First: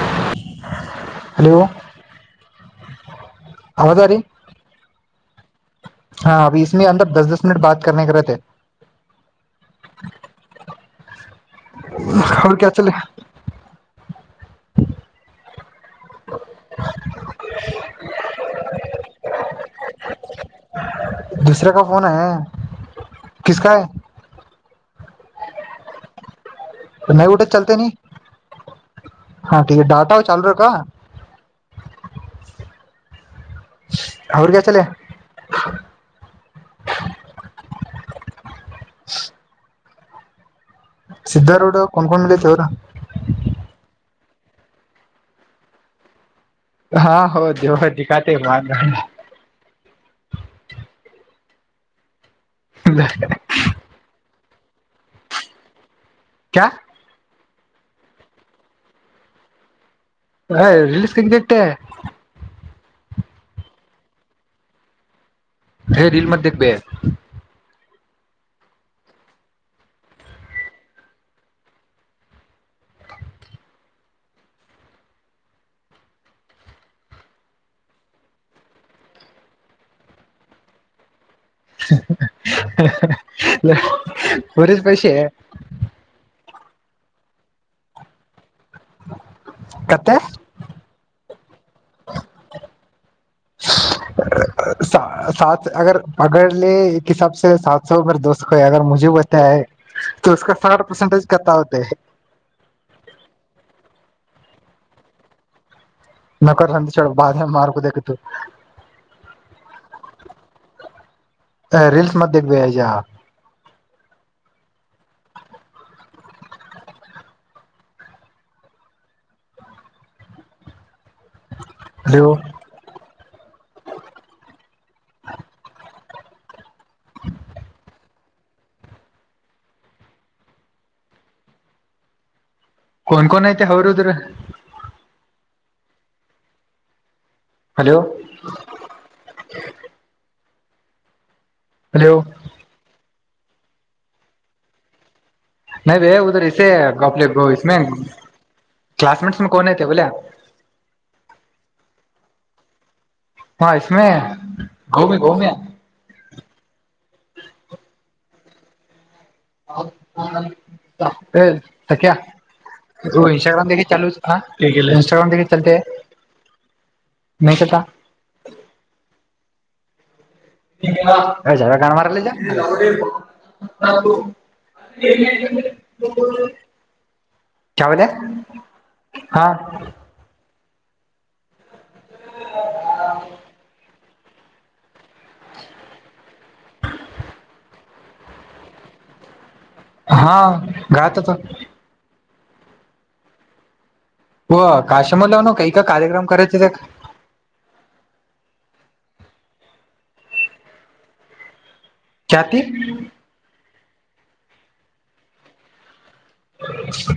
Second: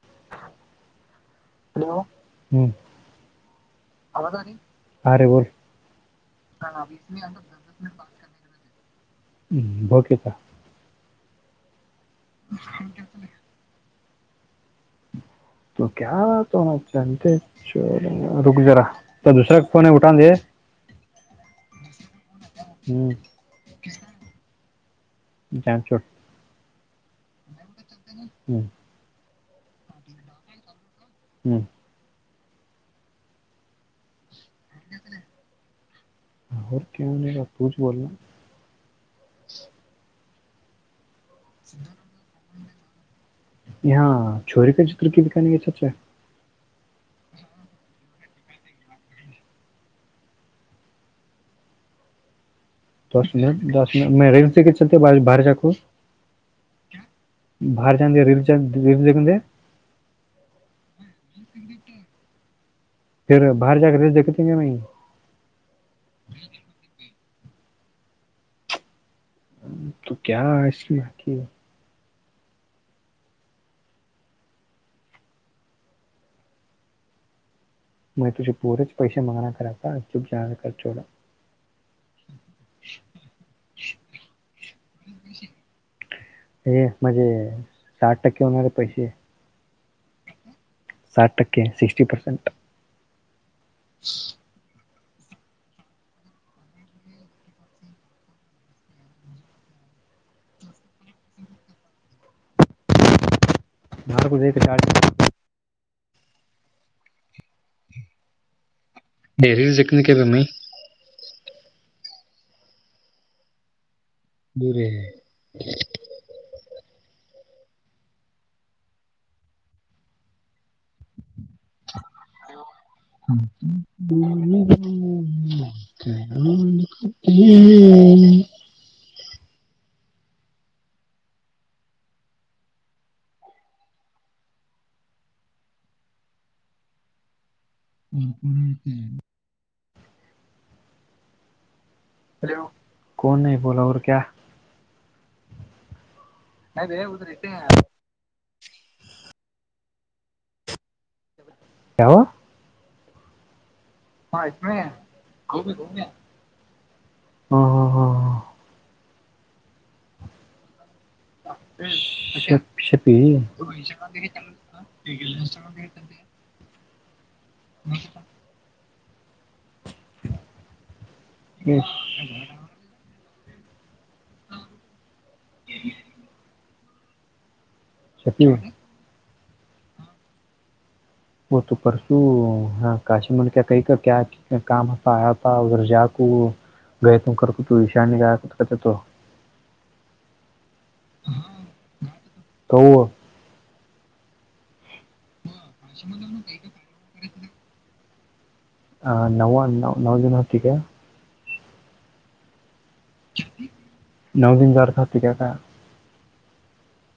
[inaudible] Hello ಹ್ಮ್. ಅ ರೇ ಬೋಲ್. [unintelligible] ಹ್ಮ ಭೋಗ್ಯೇಕಾ ಹಕ್ಕೆ ಆಚಲ್ಲ [unintelligible] ಕ ತ ಚ ಚ ರ ಜರಾ ದೂಸರ ಫೋನ್ ಉಠಾ. ದೂಸರ ಕಾ ಫೋನ್ ಹ ಕಿಸಕಯ. ಜಾಂಚೋಟ್ ನ ಊಟೆ ಚಲತ ನೀ ಹಾ ಟಾ ಚಾಲೂ ರಕ್ಕಾ. ಹ್ಮ್ [inaudible] ಅವರು ಕಚಲ ತುಜ ಬನಾ. [inaudible] [inaudible] ಹ. ಚೋರಿ ಚಿಕ್ರ ಕ ದಖೆಗೆ ಚರ್ಚೆ. ಹಾ ಹೌ ದವ ದಖಾತ ಮಾಡ. ದ ಮಿನಿಟ್ ದ ಮಿನಿಟ್ ಮ ರೈಲ್ ಕಟ್ ಚಲತ ಬರೆ ಚಕು. ಕ್ಯಾ. ಬಾರಿ ಚ ರ ರ ದ ಹ ರಿಲೀಸ್ ಹಂಟ್ಟೆ ರ್ ಬಹಾರ ಜಕ ರಬೇಕ ತಿಗೆ ಹ ರೀಲ್ ಮ ದಬೇಕ ಕ ಇಲಿ ಹಾಕಿ ಮೈತ್ೃಷಿ ಪೂರಚ್ ಪೈಸ ಮಾಂಗನಾಕಾರರಕ ಅಚ್ಯುಬ್ ಜಾವಡ್ಕರ್ ಚೋಡ ಬರ ಪೈಷ ಹ ಮೆ ಸಾಠ ಕೆ ಹನೆ ಪೈಸ ಕತೆ ಸಟ್ಟಕ್ಕೆ ಸಿಕ್ಸ್ಟಿ ಪರ್ಸೆಂಟ್ ಸಾ ಸಾ ಅ ಅಗರ್ಲೆೇ ಹಸಬ ಸ ಸಾತ್ ಸೊ ದ ಸ ಅ ಮುೆ ಬತಾಯ ಕ ಸಠ ಪಸೆಟೇಜ ಕತ್ತಾತ ಭಾರ ಕುದ ಕಾರಾ ನಕರ ರಂತ ಚಛ ಬಧೆ ಮಾರಕುದೇಕ ತು ೇರಿ ಚಕ್ಕನ ಕೆ ಬಮ್ಮ ಹ ರೀಲ್ಸ್ ಮ ದಬೇಕ ಆಜಾ ದೂರ ಇಲ್ಲಾ ಹ್ಮ ಕನ್ಕೋನ್ ಐತೆ ಅವರುದ್ರ ಒಪನತ ಹಲೋ ಕನ್ ನೀ ಬೋಲ ಅವ ಕ ನ ಭಯ ಉಧರ ಇೇ ಗಪ್ಲೆಮೇ ಕ್ಲಸ್ಮೇಟ್ಸ್ ಮ ಕನ ಬಲ ಯಾವ ಹಯ್ ಹ ಹ ಹ ಹ ಹೌ ಸ ಕ ಇನ್ಸ್ಟಾಗ್ರಾಮದ ಚ ಹ ಇಸ್ಟಾಗ್ರಾಮಿ ಚತ ಮ ಕದ ಇಲ್ಲ ಚಾವ ಕನ್ ಮಾಡಾರಲ್ಲಜ ಹ ಕ ಬಲ ಹಾ ಪಸು ಹ ಕಾಶಮಲ್ ಕ ಕೈ ಕ ಕ ಕಾಮತ್ತ ಆತ ಉಧರ ಜಾಕ ಗೈತುಕತ ತ ವಿಷಾಿ ಗಕತ ಕತೆ ತ ಹಾ ಗತತ ಹ ಹಓ ಕಾಶಮರ ಲ ನ ಕ ಈ ಕ ಕಾರ್ಯಕ್ರಮ ಕತ ನ ನವಜನ ಹತಿಿಗೆ ಚಾತಿ ನೌದಿನ ಜಖತಿಗಾಗ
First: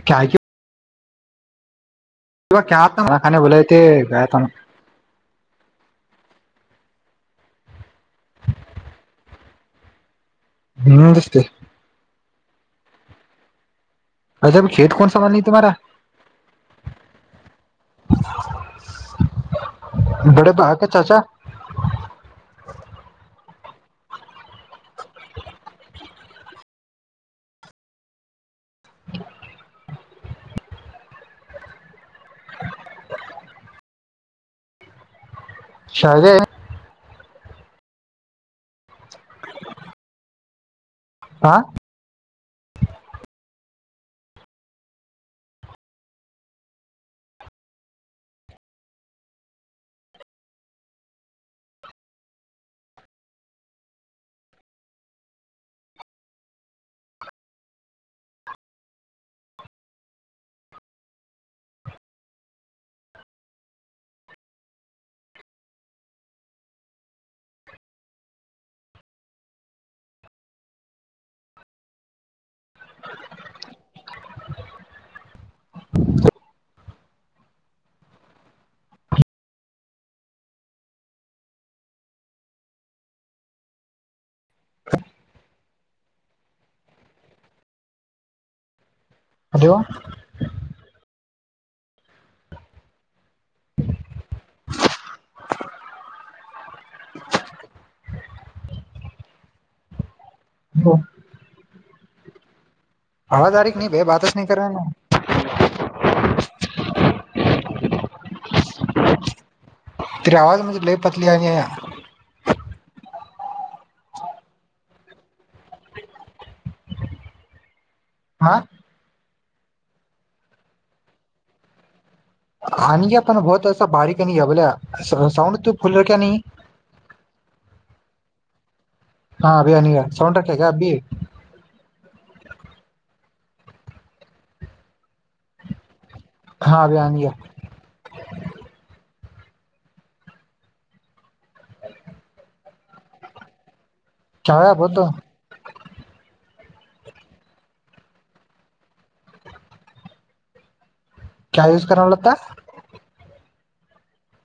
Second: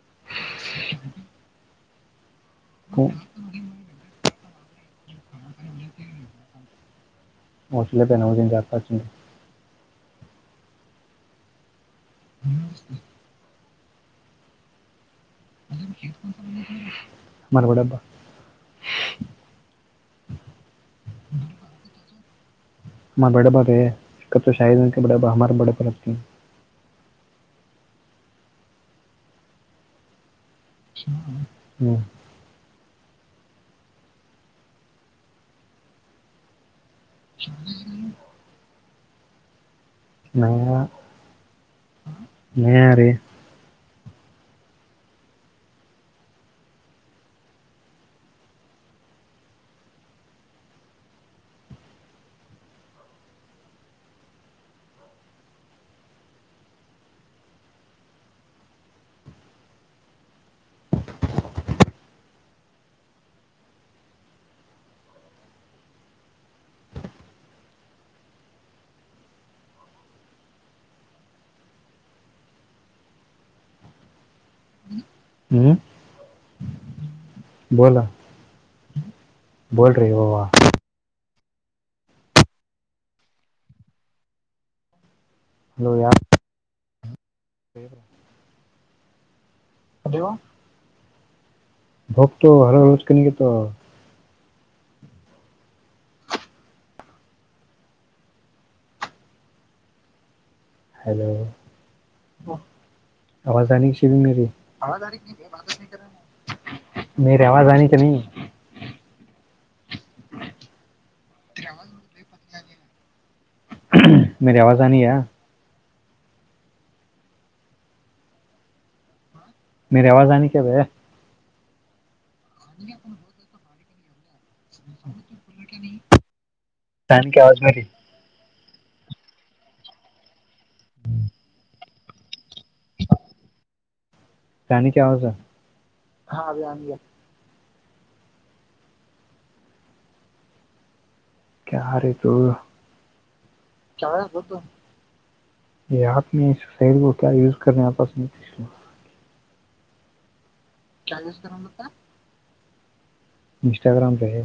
ಕ ಕ ಇ ಕತ ಮಖೆ ಬಲ ಗತ ಮೋಷಲ್ಲ ಬೆನೌದ ಜ ಆತಚೆ ಹ್ಮ್ ನಷ್ಟೇ ಹ್ಮ [unintelligible] ಮರಗಡ ಹಬ್ಬ ಬಡೆ ಭಾಗ ಚಾಚಾ [unintelligible] ಹ್ಮ ಶದೇ [inaudible] ನ ಅ ರ ಹ್ಮ್ ಬೋಲ ಬೋಲ್ ರೀ ಯವ್ವಾ ಹಲೋ ಯಾರು ಹಲೋ [unintelligible] ಹಲೋ [unintelligible] ಮೇರಿ ಆವಾಜ ಆನಕ್ಕೆ ನೀ [unintelligible] ಮೇರಿ ಆವಾಜ ಆನಿಯ ಹಾ ಮೇರಿ ಆವಾಜ ಆನಿ ಕ್ಯಾ ಭೈಯ್ಯಾ [unintelligible] [unintelligible] ಹಾ ಅಭಿ ಆನೆಗ ಸೌಂಡ್ ರಕ್ಕೇಗಾ ಅಭೀ [unintelligible] ಹಾ ಅಭೀ ಅನಿಗಾ ಕ್ಯಾರೇ ತು [unintelligible] [unintelligible] ಕ್ಯಾ ಯೂಸ್ ಕರ್ನೆ ಲತ್ತಾ ಇನ್ಸ್ಟಾಗ್ರಾಮ್ ಪೇ ಹೈ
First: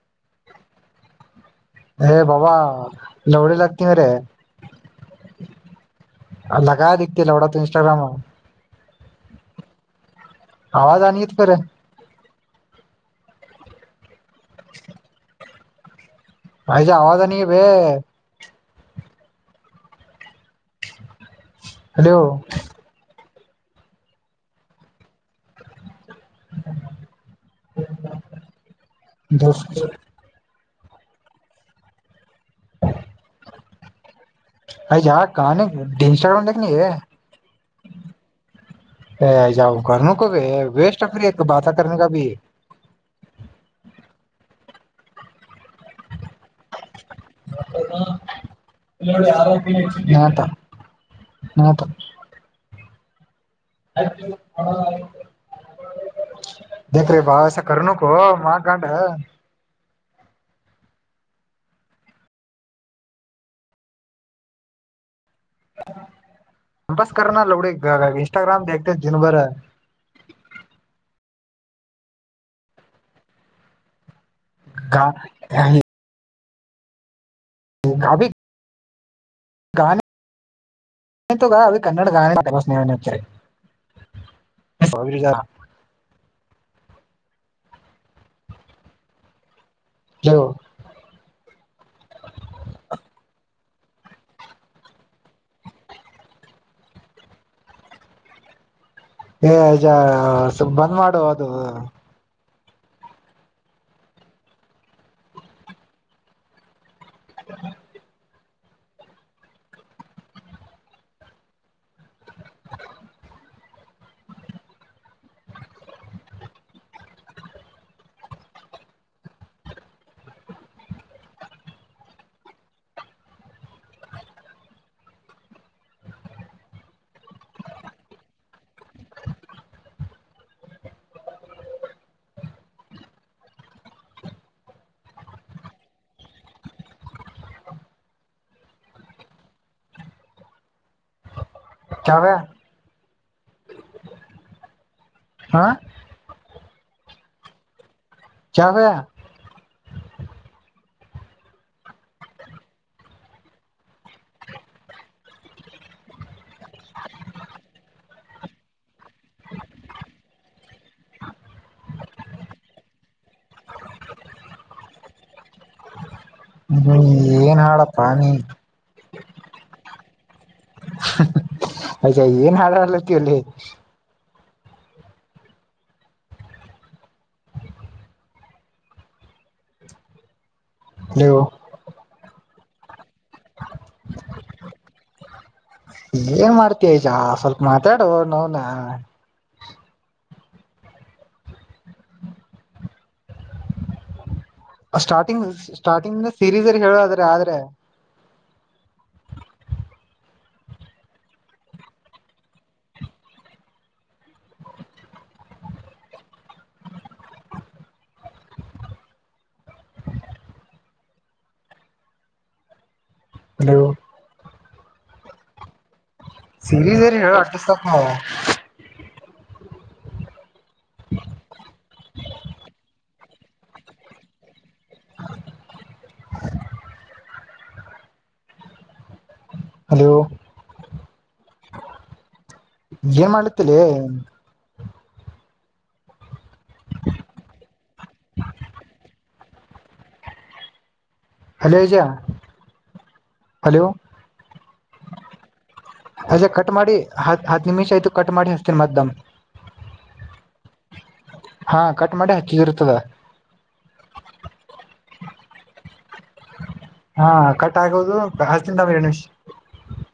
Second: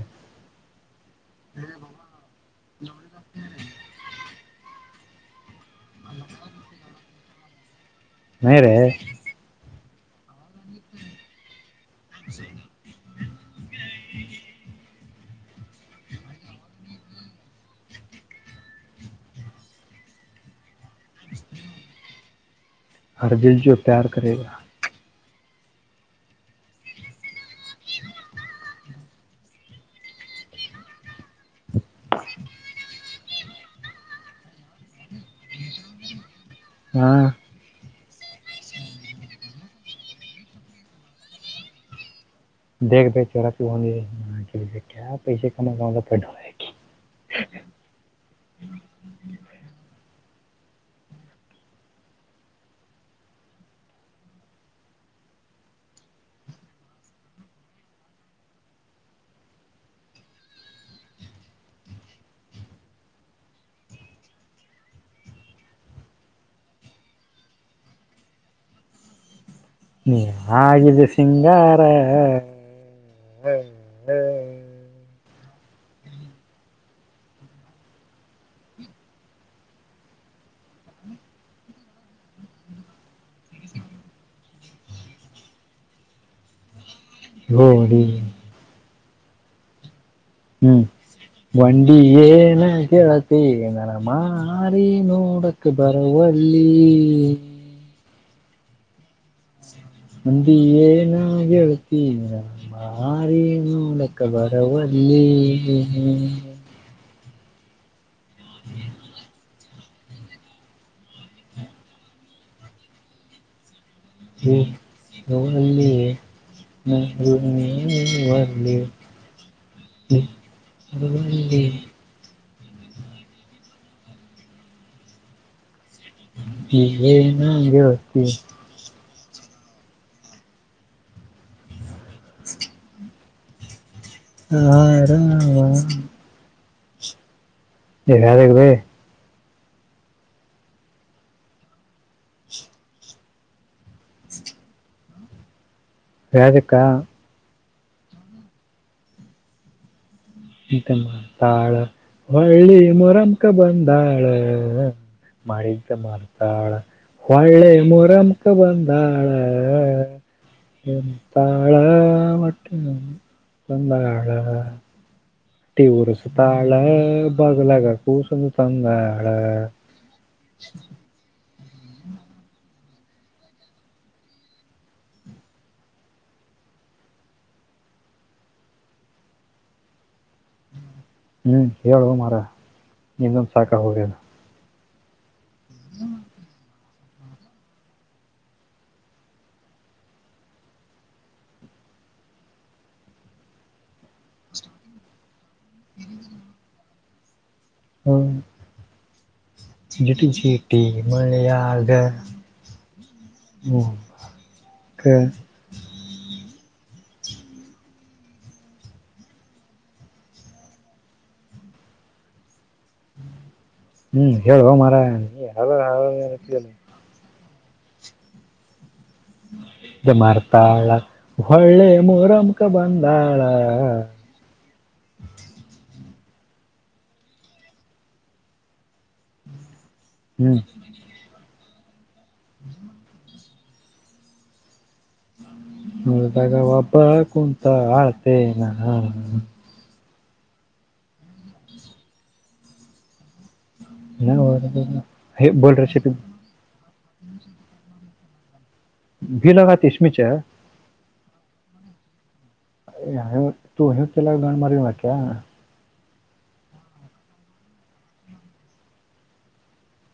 ಹೇ ಬಾಬಾ ಲೌಡೆ ಲಗ್ತೇ ಹೈ ರೇ ಲಗಾ ದಿತಿ ಲೌಡಾತ ಇನ್ಸ್ಟಾಗ್ರಾಮ ನಹಿ ರೇ ಆವಾಜ ಆನಿತ್ತು ಕರ [unintelligible] ಆಯ್ಜ ಆವಾಜ ನೀ ಬಾಯೇ [unintelligible] ಹಲೋ ಹರ್ ದಿಲ್ ಜೋ ಪ್ಯಾರ್ ಕರೆಗಾ ದೋಸ್ತ್ [unintelligible] [unintelligible] [inaudible] ಯಹಾ ತ ನಹತ [unintelligible] [unintelligible] [unintelligible] ಇಂಸ್ಟಾಗ್ರಾಮ ದತೆ ಜಿನ ಭರ. ನೀ ಆಗಿದ್ದ ಸಿಂಗಾರ. ಹ್ಮ್ ಹ [unintelligible] ಹ ಅಭಿ. ಗಾನ ತ ಅದು ಕನ್ನಡ ಗಾನ ಸ್ನೇಹ. ಹಗರಿ ಜ. [unintelligible] ಹ್ಮ್ ವಂಡಿ ಏನು ಕೇಳತ್ತೆ ನನ. ಮಾರಿ ನೋಡಕ್ಕೆ ಬರುವಲ್ಲಿ ನಂದಿ ಏನ ಅದು ಹೇಳ್ತಿರಾ ಮಾರ ಮೂಡಕ್ಕೆ ಬರವಲ್ಲಿ. [inaudible] [unintelligible] ಹ್ಮ್ ಶವ ನೀ. ಹ ನೀ ಮಾಡರಲಿ [unintelligible] ಹ್ಮ ಅದ [unintelligible] ಏನು ಅಗೆ ವತಿ. [inaudible] [unintelligible] ಹಾ ಯಾರ. [unintelligible] ಚಾವೇ. ಹಾ ಅದಕ್ಕ ಚಾಗಾ [unintelligible] ಮಂತೆ ಮಾಡ್ತಾಳ ಒಳ್ಳಿ ಮರಮಕ ಬಂದಾಳ. ಮಾಳ ಜ ಮಾರತಳ ಒಳ್ಳೆ [unintelligible] ಬಂದಾಳ ಎಂತಾಳ ಮಟ್ಟ ಹೊಂದಾಳ ಉರ್ಸ ತಾಳ ಹ್ಮ್ ಏನ್ ಬಾಗಲಾಗ ಹಾಡಪ್ಪಾ ನೀ ಕೂಸಂದ ತಂದ ಹ [inaudible] [unintelligible] ಅಯ್ ಏನ್ ಹಾಡಲತ್ತ ಅಲ್ಲಿ ನೀವು ಹ್ಮ್ ಹೇಳುವ ಮರ ಇಂದೊಂದ ಸಾಕ ಹೋಗನು. ಏನ್ ಮಾಡ್ತಯಜಾ ಸ್ವಲ್ಪ ಮಾತಾಡು ನೋನ. ಸ್ಟಾರ್ಟಿಂಗ್ ಸ್ಟಾರ್ಟಿಂಗ್ ಸೀರೀಸ್ಲ್ಹೇಳುವದ್ರೆ ಆದ್ರೆ. ಚಿ ಚೀಟ್ಟಿ ಮಳ ಆಳ್ಗೆ [inaudible] ಹಕ್ಕೆ. ಹಲೋ. ಹ್ಮ್ ಹೇಳುವ ಮಾರ ನೀ. ಹೇಳ್ತೀಯಲ್ಲ. ಸಿರಿ ಅರಿ ಹೇಳ ಅಡ್ತಿಸತ ನವು. ಮಾರತಾಳ ಒಳ್ಳೆ ಮೊರಮಕ ಬಂದಾಳ. [inaudible] ಹಲೋ ಹ್ಮ [inaudible] ಏನ್ ಮಾಡುತ್ತಲೇ. ಮದಗ ಬಬ ಕುಂತ ಹಳ್ತನಾ. ಹಲೋ ಏಜಾ ಹಲೋ ನ ಹ ಬಲ [unintelligible] ಅಜೇ ಕಟ್ ಮಾಡಿ ಹತ್ ಹತ್ತು ನಿಮಿಷ ಆಯ್ತು ಕಟ್ ಮಾಡಿ. ಹಚ್ತೀನಿ ಮತ್ ದಮ್ ಭೀಲಗ ತಿಷ್ಮಿಚ ಹಾ ಕಟ್ ಮಾಡೆ ಯ ತೂ ಹವಕ್ಕೆಲ್ಲಾರ ಗಂಡ ಮರಿಕ್ಯ. ಹಾ ಕಟ್ ಆಗೋದು [unintelligible]